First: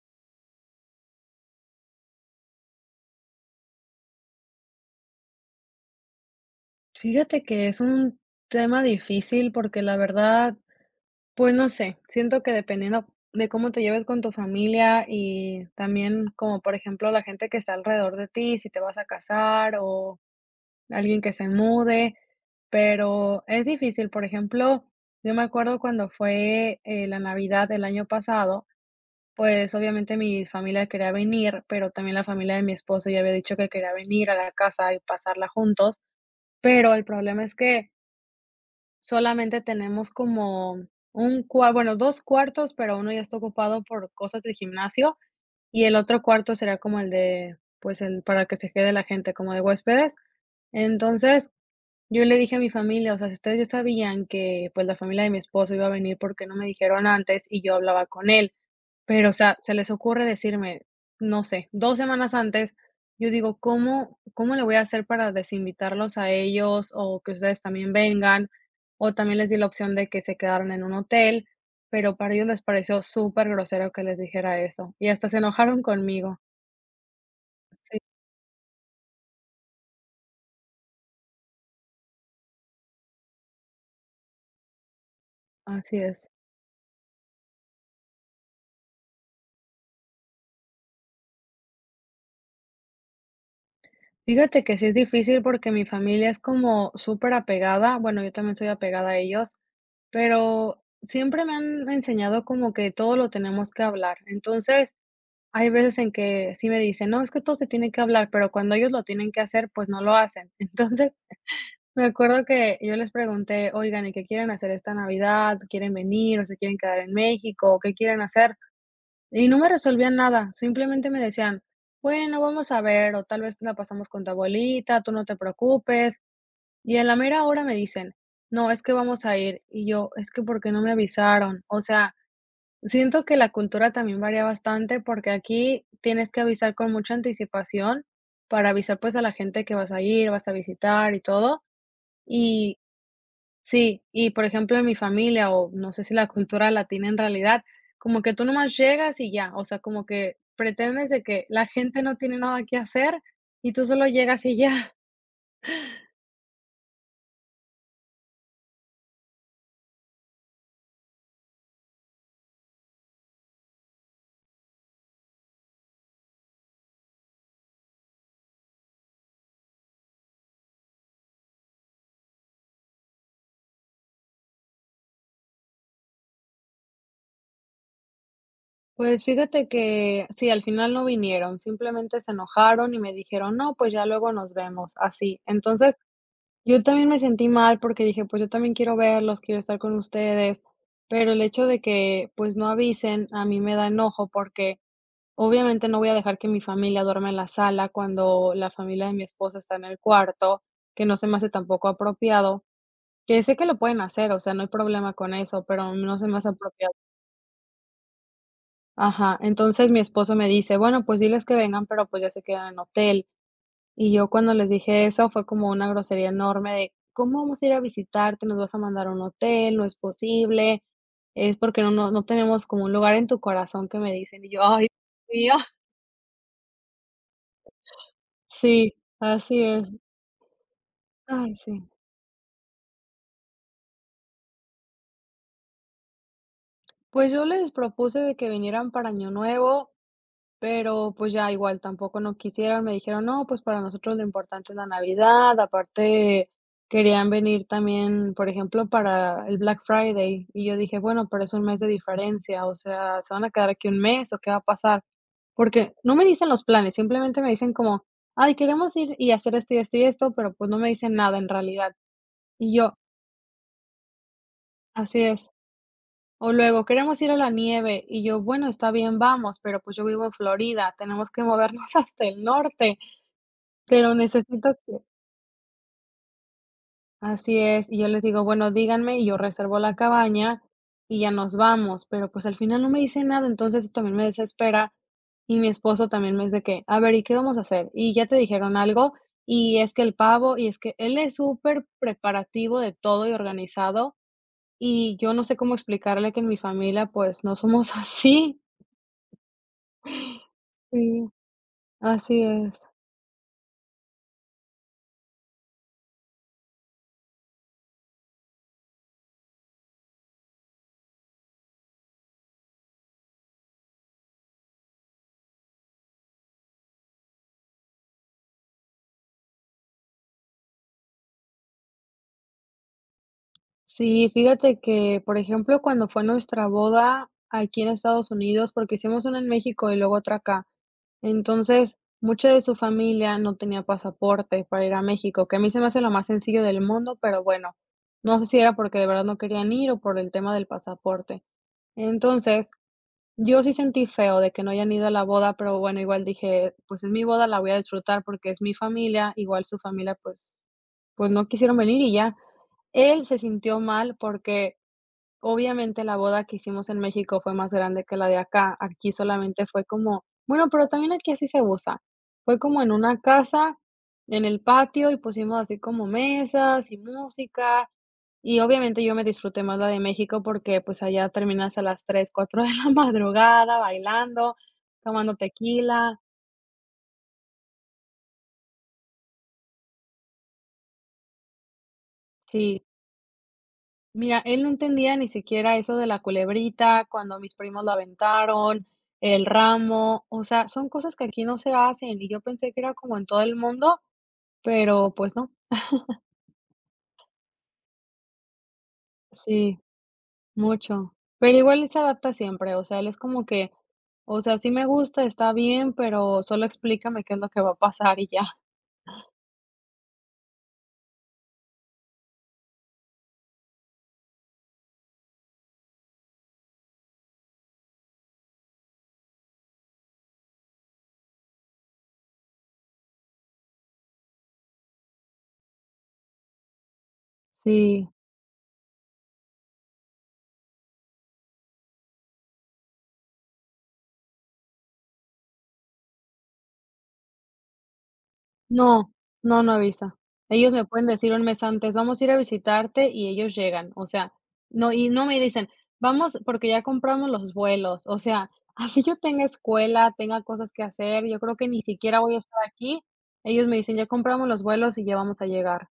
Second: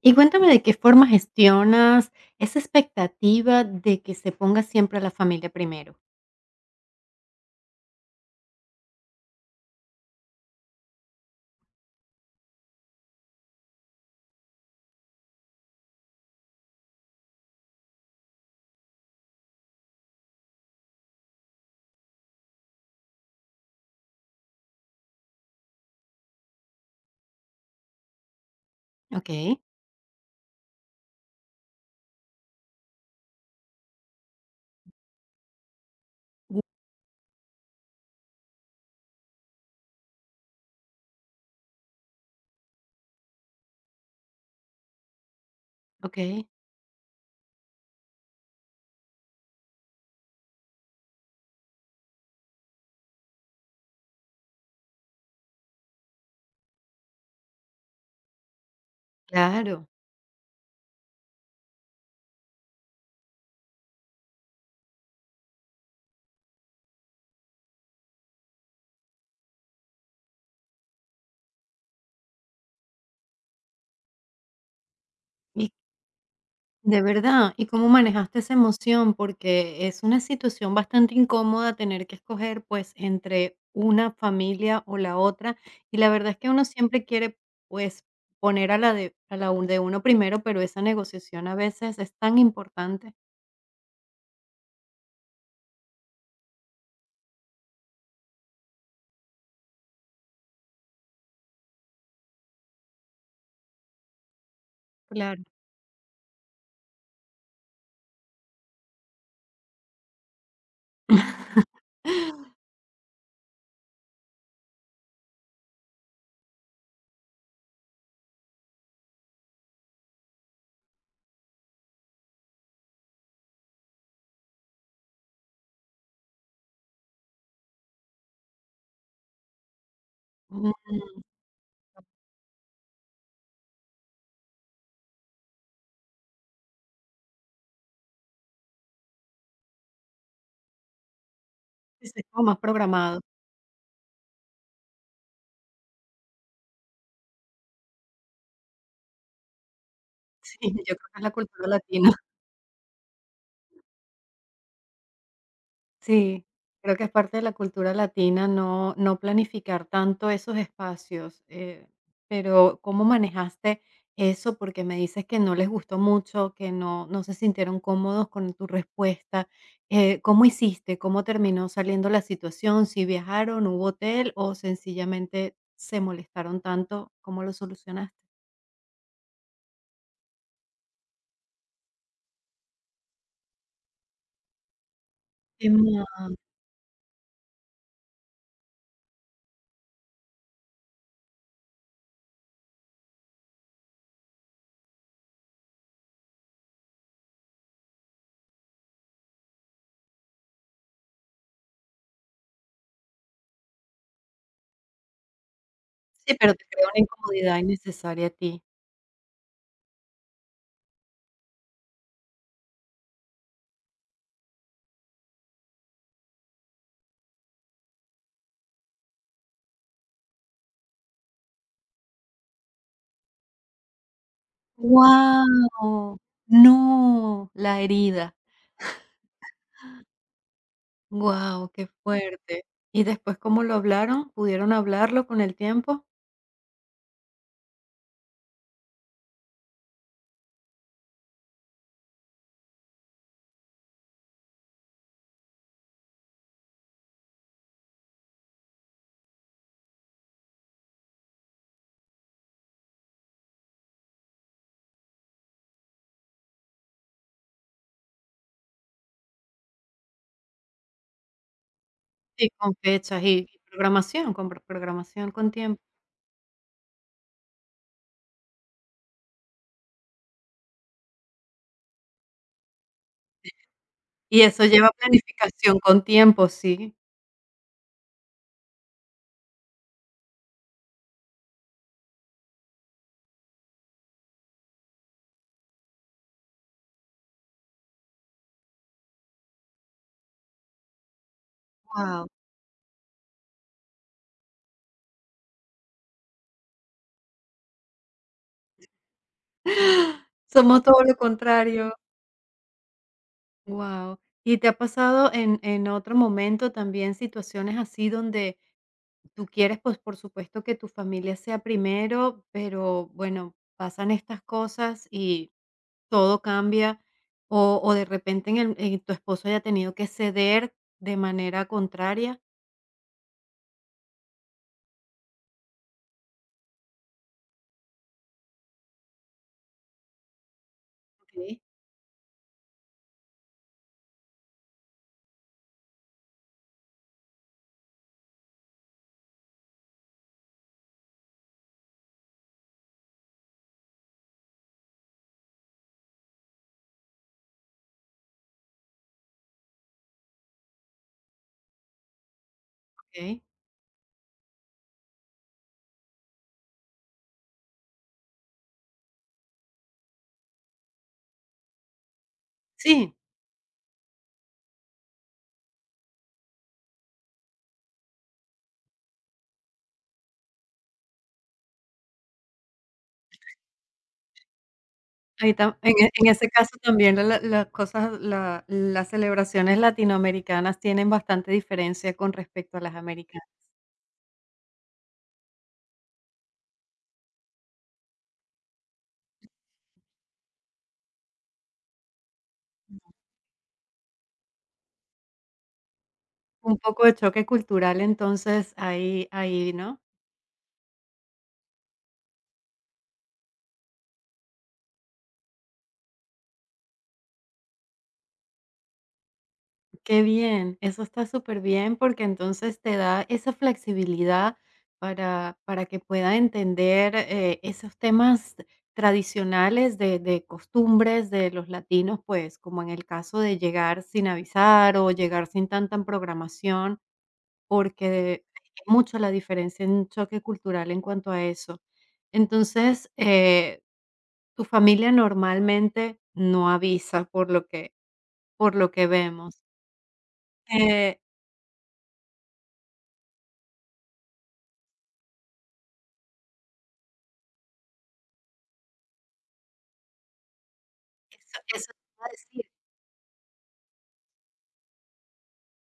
Y cuéntame de qué forma gestionas esa expectativa de que se ponga siempre a la familia primero. Fíjate que es un tema difícil porque la verdad, pues no sé, siento que dependiendo de cómo te lleves con tu familia y también como por ejemplo la gente que está alrededor de ti, si te vas a casar o alguien que se mude, pero es difícil. Por ejemplo, yo me acuerdo cuando fue la Navidad del año pasado, ¿Ok? pues obviamente mi familia quería venir, pero también la familia de mi esposo ya había dicho que quería venir a la casa y pasarla juntos, pero el problema es que solamente tenemos como un cua bueno, 2 cuartos, pero uno ya está ocupado por cosas del gimnasio, y el Ok. otro cuarto será como el de, pues, el para que se quede la gente, como de huéspedes. Entonces, yo le dije a mi familia, o sea, si ustedes ya sabían que, pues, la familia de mi esposo iba a venir, ¿por qué no me dijeron antes? Y yo hablaba con él. Pero, o sea, se Claro. les ocurre decirme, no sé, 2 semanas antes, yo digo: "¿Cómo le voy a hacer para desinvitarlos a ellos, o que ustedes también vengan?". O también les di la opción de que se quedaran en un hotel, pero para ellos les pareció súper grosero que les dijera eso, y hasta se Y enojaron conmigo. de verdad, ¿y cómo Sí, manejaste esa emoción? Porque es una situación bastante incómoda tener que escoger, pues, entre una familia o la otra, así y la es. verdad es que uno siempre quiere, pues, poner a la de de uno primero, pero esa negociación a veces es tan importante. Fíjate que sí es difícil porque mi familia es como súper apegada bueno, yo también soy apegada a ellos, pero siempre me han enseñado como que todo lo tenemos que hablar. Entonces, Claro. hay veces en que sí me dicen: "No, es que todo se tiene que hablar", pero cuando ellos lo tienen que hacer, pues, no lo hacen. Entonces, me acuerdo que yo les pregunté: "Oigan, ¿y qué quieren hacer esta Navidad? ¿Quieren venir o se quieren quedar en México o qué quieren hacer?". Y no me resolvían nada, simplemente me decían: "Bueno, vamos a ver, o tal vez la pasamos con tu abuelita, tú no te preocupes". Y a la mera hora me dicen: "No, es que vamos a ir". Y yo: "Es que, ¿por qué no me Mm, avisaron?". O sea, siento que la cultura también varía bastante, porque aquí tienes que avisar con mucha anticipación para avisar, pues, a la gente que vas a ir, vas a visitar y todo. sí, sí, como más Y programado. sí, y por ejemplo, en mi familia, o no sé si la cultura latina en realidad, como que tú nomás llegas y ya, o sea, como que Sí, yo creo pretendes que es de la que la cultura gente latina. no tiene nada que hacer y tú solo llegas y ya. Sí, creo que es parte de la cultura latina no planificar tanto esos espacios, pero ¿cómo manejaste eso? Porque me dices que no les gustó mucho, que no se sintieron cómodos con tu respuesta. ¿Cómo hiciste? ¿Cómo terminó saliendo la situación? ¿Si viajaron, hubo hotel o sencillamente se molestaron tanto? ¿Cómo lo solucionaste? Pues fíjate que sí, al final no vinieron, simplemente se enojaron y me dijeron: "No, pues ya luego nos vemos", así. Qué Entonces mal. yo también me sentí mal porque dije: "Pues yo también quiero verlos, quiero estar con ustedes", pero el hecho de que, pues, no avisen, a mí me da enojo porque obviamente no voy a dejar que mi familia duerma en la sala cuando la familia de mi esposo está en el cuarto, que no se me hace tampoco apropiado, que sé que lo pueden hacer, o sea, no hay problema con eso, pero no se Sí, me hace pero te creó apropiado. una incomodidad innecesaria a ti. Ajá, entonces mi esposo me dice: "Bueno, pues diles que vengan, pero pues ya se quedan en hotel". Y yo cuando les dije eso fue como una grosería enorme de: "¿Cómo vamos a ir a visitarte? ¿Nos vas a mandar a un hotel? No es posible, es porque no tenemos como un lugar en tu corazón", que me dicen, y yo: "Ay, Dios mío". Wow, no, la herida. Sí, así es. Ay, Wow, sí. qué fuerte. ¿Y después cómo lo hablaron? ¿Pudieron hablarlo con el tiempo? Pues yo les propuse de que vinieran para Año Nuevo, pero, pues, ya igual tampoco no quisieron, me dijeron: "No, pues, para nosotros lo importante es la Navidad", aparte querían venir también, por ejemplo, para el Black Friday, y yo dije: "Bueno, pero es un mes de diferencia, o sea, ¿se van a quedar aquí un mes o qué va a pasar?". Porque no me dicen los planes, simplemente me dicen como: "Ay, queremos ir y hacer esto y esto y esto", pero, pues, no me dicen nada en realidad. Sí, con Y yo fechas y programación, con así programación es. con tiempo. O luego: "Queremos ir a la nieve", y yo: "Bueno, está bien, vamos", pero, pues, yo vivo en Florida, tenemos que movernos hasta el norte. Pero Y eso necesito lleva que planificación con tiempo, sí. así es, y yo les digo: "Bueno, díganme", y yo reservo la cabaña y ya nos vamos, pero, pues, al final no me dice nada, entonces eso también me desespera, y mi esposo también me dice que: "A ver, ¿y qué vamos a hacer? ¿Y ya te dijeron algo? Y es que el pavo", y es que él es súper Wow, preparativo de todo y organizado, y yo no sé cómo explicarle que en mi familia, pues, no somos así. somos todo lo Sí, contrario. así es. Wow, ¿y te ha pasado en otro momento también situaciones así donde tú quieres, pues, por supuesto que tu familia sea primero, pero bueno, pasan estas cosas y todo cambia, o de repente en el en tu esposo haya tenido que ceder de manera contraria. Sí, fíjate que, por ejemplo, cuando fue nuestra boda aquí en Estados Unidos, porque hicimos una en México y luego otra acá. Okey. Entonces, mucha de su familia no tenía pasaporte para ir a México, que a mí se me hace lo más sencillo del mundo, pero bueno, no sé si era porque de verdad no querían ir o por el tema del pasaporte. Entonces, yo sí sentí feo de que no hayan ido a la boda, pero bueno, igual dije, pues es mi boda, la voy a disfrutar porque es mi familia, igual su familia, pues, pues no quisieron venir y ya. Él se Okey. sintió mal porque, obviamente, la boda que hicimos en México fue más grande que la de acá. Aquí solamente fue como bueno, pero también aquí así se usa. Fue como en Sí, una casa, en el patio, y pusimos así como mesas y música. Y obviamente yo me disfruté más la de México porque pues allá terminas a las 3, 4 de la madrugada bailando, tomando ahí tam en e tequila. en ese caso también las cosas, la las celebraciones latinoamericanas tienen bastante diferencia con respecto a Sí. las americanas. Mira, él no entendía ni siquiera eso de la culebrita, cuando mis primos lo aventaron, el ramo, o sea, son cosas que aquí no se hacen y yo pensé que era como en todo el mundo, pero pues no, Un poco de choque cultural entonces ahí, sí, ¿no? mucho. Pero igual él se adapta siempre, o sea, él es como que, o sea, sí me gusta, está bien, pero solo explícame qué es lo que va a pasar y ya. Qué bien, eso está súper bien porque entonces te da esa flexibilidad para que pueda entender esos temas tradicionales de costumbres de los latinos, pues como en el caso de llegar sin avisar o llegar sin tanta programación, Sí. porque es mucho la diferencia en choque cultural en cuanto a eso. Entonces, tu familia normalmente no avisa por lo que No, vemos. no, no avisa. Ellos me pueden Eh, decir un mes antes: "Vamos a ir a visitarte", y ellos llegan, o sea, no, y no me dicen: "Vamos porque ya compramos los vuelos", o sea, así yo tenga escuela, tenga cosas que hacer, yo creo eso que ni eso te siquiera iba a voy a estar decir, aquí. Ellos me dicen: "Ya compramos los vuelos y ya vamos a llegar".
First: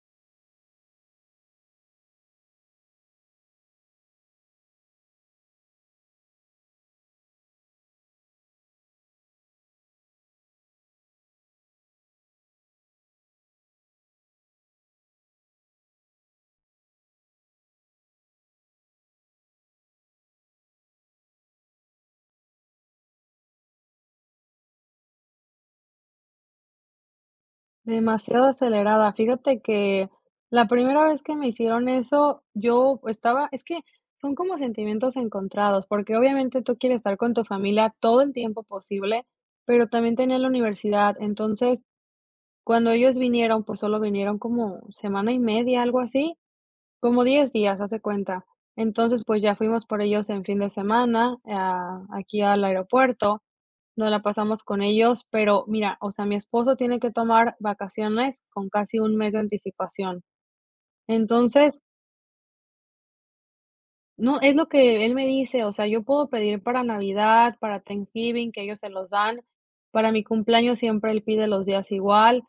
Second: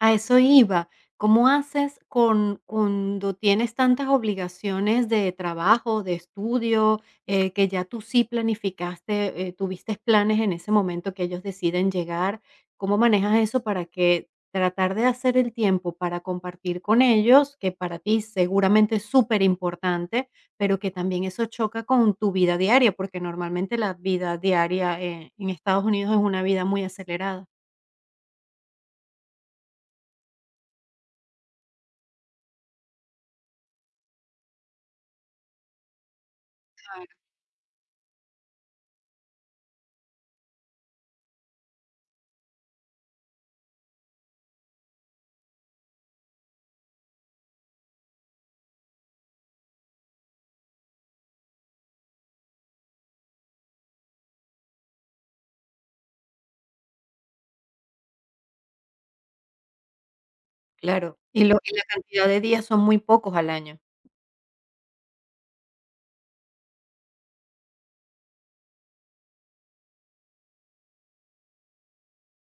a eso iba. ¿Cómo haces con cuando tienes tantas obligaciones de trabajo, de estudio, que ya tú sí planificaste, tuviste planes en ese momento que ellos deciden llegar? ¿Cómo manejas eso para que tratar de hacer el tiempo para compartir con ellos, que para ti seguramente es súper importante, pero que también eso choca con tu vida diaria? Porque normalmente la vida diaria, en Estados Unidos es una vida muy acelerada. Demasiado acelerada. Fíjate que la primera vez que me hicieron eso, yo estaba es que son como sentimientos encontrados, porque obviamente tú quieres Claro, estar con tu familia todo el tiempo posible, pero también tenía la universidad. Entonces, cuando ellos vinieron, pues solo vinieron como semana y media, algo así, como 10 días, hace cuenta. Entonces, pues, ya fuimos por ellos en fin de semana, ah, aquí al aeropuerto, nos la pasamos con ellos, pero mira, o sea, mi esposo tiene que tomar vacaciones con casi un mes de anticipación. claro. Y lo y Entonces, la cantidad de días son muy pocos al año. no, es lo que él me dice, o sea, yo puedo pedir para Navidad, para Thanksgiving, que ellos se los dan, para mi cumpleaños siempre él pide los días igual,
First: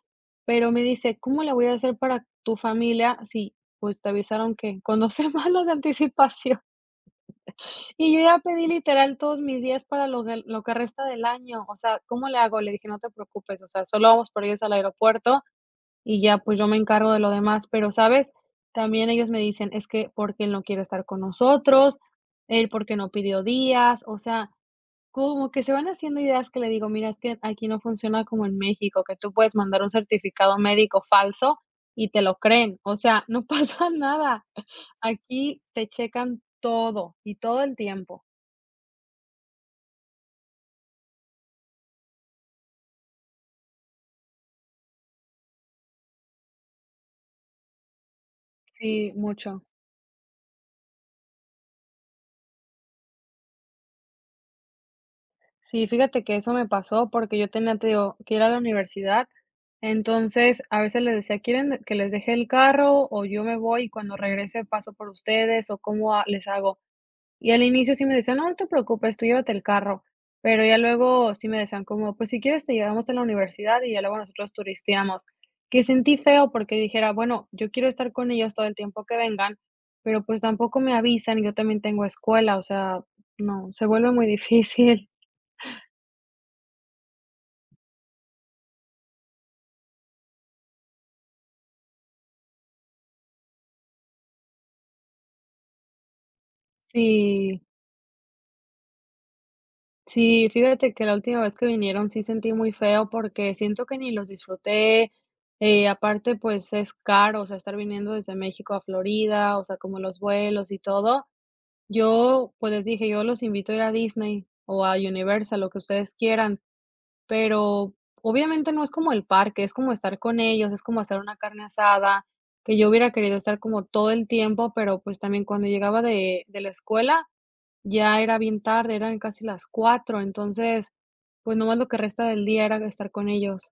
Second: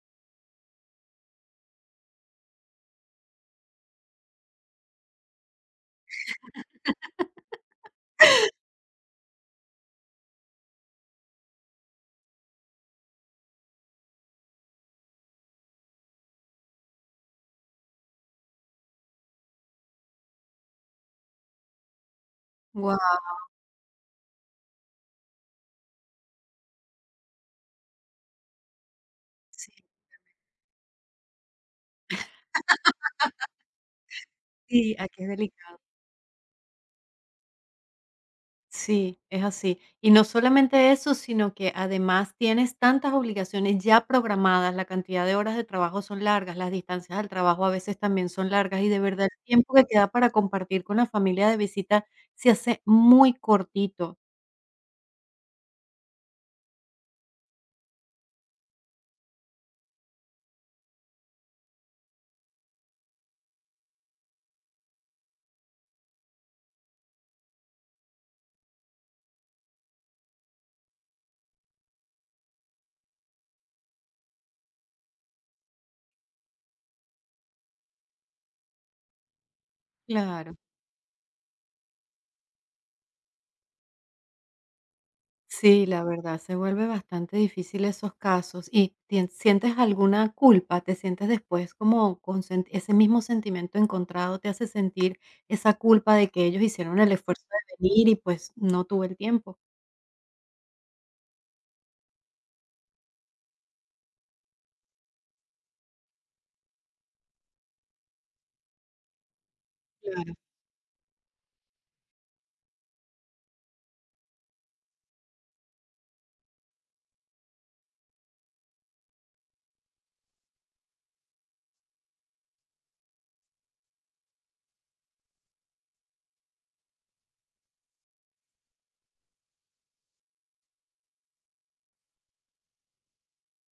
pero me dice: "¿Cómo le voy a hacer para tu familia si, pues, te avisaron que con 2 semanas de anticipación?". Y yo ya pedí literal todos mis días para lo que resta del año, o sea, ¿cómo le hago? Le dije: "No te preocupes, o sea, solo vamos por ellos al aeropuerto y ya, pues, yo me encargo de lo demás", pero, ¿sabes? También ellos me dicen: "Es que, porque él no quiere estar con nosotros, él porque no Guau, pidió días", o sea, como que se van haciendo ideas que le digo: "Mira, es que aquí no funciona como en México, que tú puedes sí. mandar un certificado médico falso y te lo creen, o sea, no pasa nada. Sí, aquí es Aquí delicado. te checan todo y todo el tiempo". Sí, es así. Y no solamente eso, sino que además tienes tantas obligaciones ya programadas, la cantidad de horas de trabajo son largas, las distancias al trabajo a veces también son largas y de Sí, verdad el mucho. tiempo que queda para compartir con la familia de visita se hace muy cortito. Sí, fíjate que eso me pasó porque yo tenía, te digo, que ir a la universidad. Entonces, a veces les decía, ¿quieren que les deje el carro o yo me voy y cuando regrese paso por ustedes o cómo ha- les hago? Y al inicio sí me decían: "No, no te preocupes, tú llévate el carro", pero ya luego sí me decían como: "Pues si quieres te llevamos a la universidad y ya luego nosotros turisteamos", que sentí feo porque dijera: "Bueno, yo quiero estar con ellos todo el tiempo que vengan, pero pues Claro. tampoco me avisan yo también tengo escuela", o sea, no, se vuelve muy difícil. Sí, la verdad, se vuelve bastante difícil esos casos. ¿Y sientes alguna culpa? ¿Te sientes después como con ese mismo sentimiento encontrado te hace sentir esa culpa de que ellos hicieron el esfuerzo Sí. de venir y pues no tuve el tiempo? Sí, fíjate que la última vez que vinieron sí sentí muy feo porque siento que ni los disfruté, aparte, pues, es caro, o sea, estar viniendo desde México a Florida, o sea, como los Claro. vuelos y todo. Yo, pues, les dije: "Yo los invito a ir a Disney o a Universal, lo que ustedes quieran", pero obviamente no es como el parque, es como estar con ellos, es como hacer una carne asada, que yo hubiera querido estar como todo el tiempo, pero, pues, también cuando llegaba de la escuela, ya era bien tarde, eran casi las 4 entonces, pues, nomás lo que resta del día era estar con ellos.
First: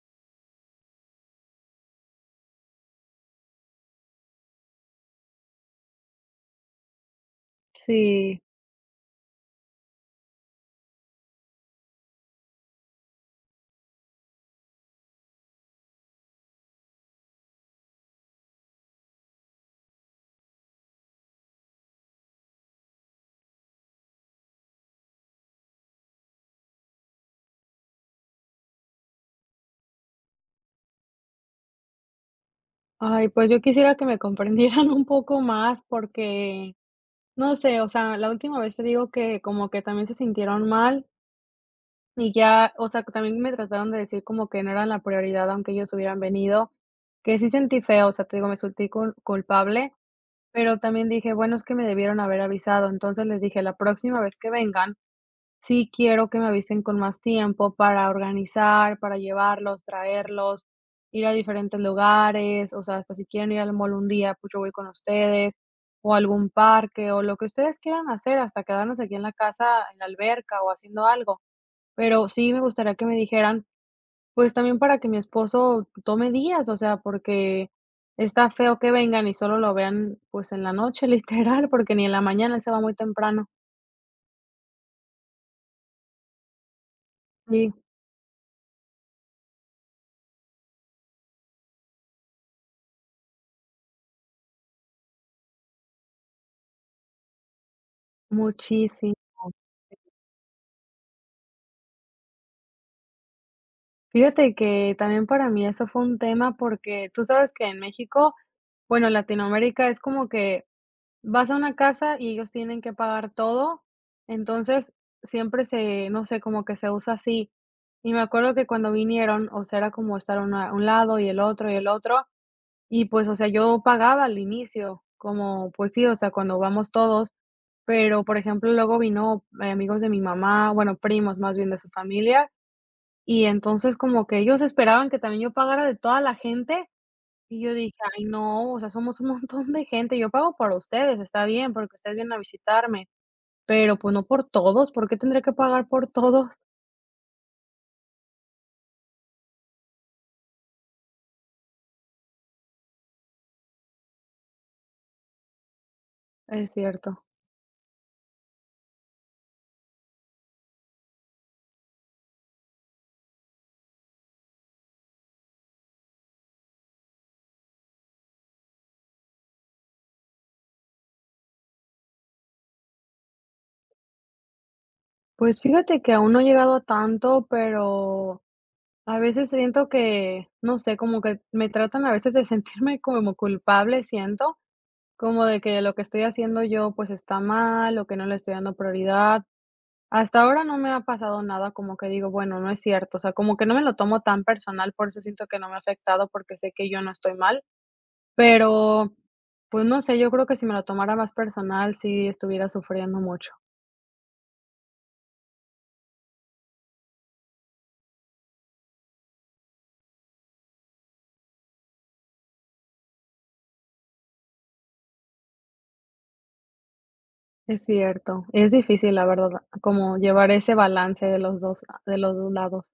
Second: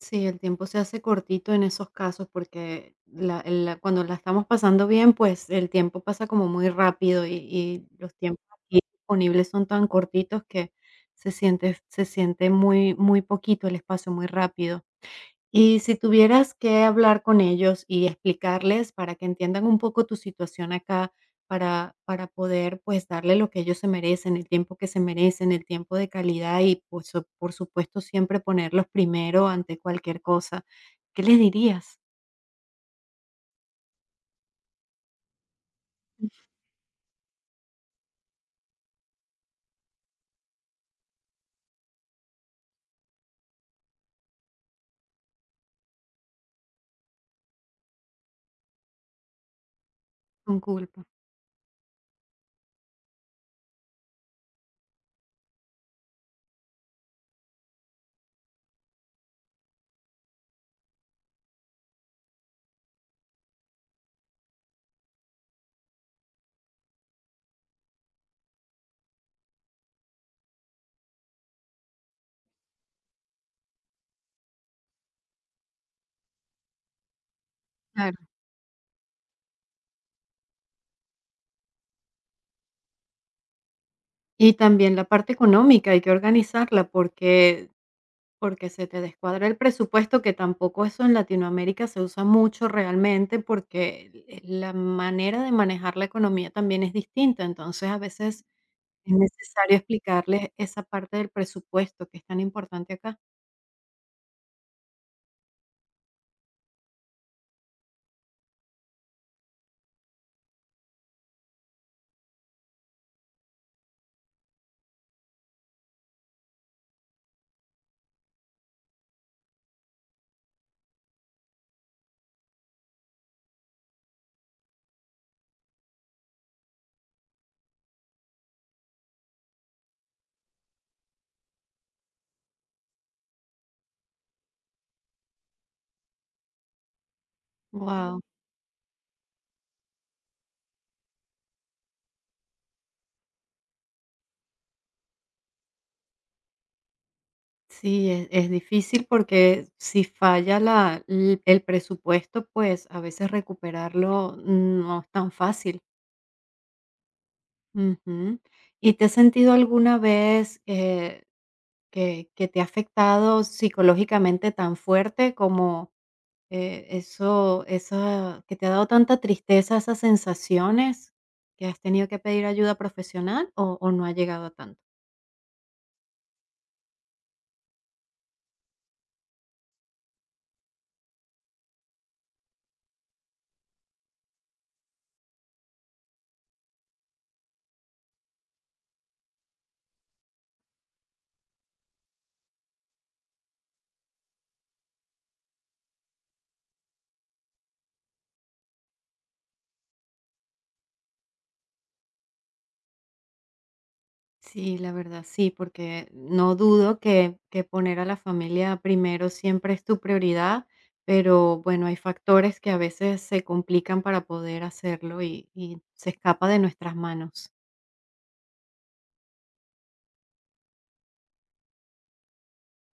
Sí, el tiempo se hace cortito en esos casos porque cuando la estamos pasando bien, pues el tiempo pasa como muy rápido y los Sí. tiempos aquí disponibles son tan cortitos que se siente muy, muy poquito el espacio, muy rápido. Y si tuvieras que hablar con ellos y explicarles para que entiendan un poco tu situación acá, para poder pues darle lo que ellos se merecen, el tiempo que se merecen, el tiempo de calidad y por, por supuesto siempre ponerlos primero ante cualquier cosa, ¿qué les dirías Ay, pues, yo quisiera que me comprendieran un poco más porque, no sé, o sea, la última vez te digo que como que también se sintieron mal y ya, o sea, que también me trataron de decir como que no eran la prioridad, aunque ellos hubieran venido, que sí sentí feo, o sea, te digo, me sentí culpable, con pero culpa? también dije: "Bueno, es que me debieron haber avisado". Entonces les dije: "La próxima vez que vengan, sí, quiero que me avisen con más tiempo para organizar, para llevarlos, traerlos, ir a diferentes lugares, o sea, hasta si quieren ir al mall un día, pues yo voy con ustedes, o a algún parque, o lo que ustedes quieran hacer, hasta quedarnos aquí en la casa, en la alberca o haciendo algo. Pero sí me gustaría que me dijeran, pues también para que mi esposo tome días, o sea, porque Claro. está feo que vengan y solo lo vean pues en la noche, literal, porque ni en la mañana él se va muy temprano". Y también la parte económica, hay que organizarla porque Sí, porque se te descuadra el presupuesto, que tampoco eso en Latinoamérica se usa mucho realmente, porque la manera de manejar la economía también es distinta. Entonces, a veces es muchísimo. necesario explicarles esa parte del presupuesto que es tan importante acá. Fíjate que también para mí eso fue un tema porque tú sabes que en México, bueno, Latinoamérica es como que vas a una casa y ellos tienen que pagar todo, entonces siempre se, no sé, como que se usa así. Y me acuerdo que cuando vinieron, o sea, era como estar un lado y el otro y el otro, y pues, o sea, yo pagaba al inicio, como pues sí, o sea, cuando vamos todos, pero por ejemplo, luego vino amigos de mi mamá, bueno, primos más bien de su familia. Y entonces, como que ellos esperaban que también yo pagara de toda la gente, y yo dije: Wow, "Ay, no, o sea, somos un montón de gente, yo pago por ustedes, está bien, porque ustedes vienen a visitarme, pero, pues, no por todos, ¿por qué tendría que pagar por todos?". sí, es difícil porque si falla el presupuesto, pues a veces recuperarlo no es tan fácil. Es cierto. Ujú. ¿Y te has sentido alguna vez? Que te ha afectado psicológicamente tan fuerte como eso, esa, que te ha dado tanta tristeza, esas sensaciones que has tenido que pedir ayuda profesional o no ha llegado a tanto. Pues, fíjate que aún no he llegado a tanto, pero a veces siento que, no sé, como que me tratan a veces de sentirme como culpable, siento, como de que lo que estoy haciendo yo, pues, está mal, o que no le estoy dando prioridad. Hasta ahora no me ha pasado nada como que digo: "Bueno, no es cierto", o sea, como que no me lo tomo tan personal, por eso siento que no me ha afectado, porque sé que yo no estoy mal, pero, pues, no sé, yo creo que si me lo tomara más personal, sí estuviera sufriendo mucho. Sí, la verdad, sí, porque no dudo que poner a la familia primero siempre es tu prioridad, pero bueno, hay factores que a veces se complican para poder hacerlo y se escapa de nuestras manos. Es cierto, es difícil, la verdad, como llevar ese balance de los dos lados.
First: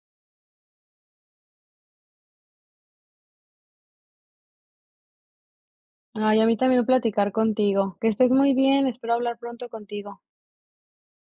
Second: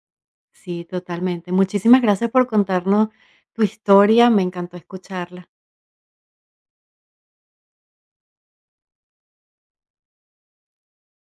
Sí, totalmente. Muchísimas gracias por contarnos tu historia, me encantó escucharla. Ay, a mí también platicar contigo. Que estés muy bien, espero hablar pronto contigo.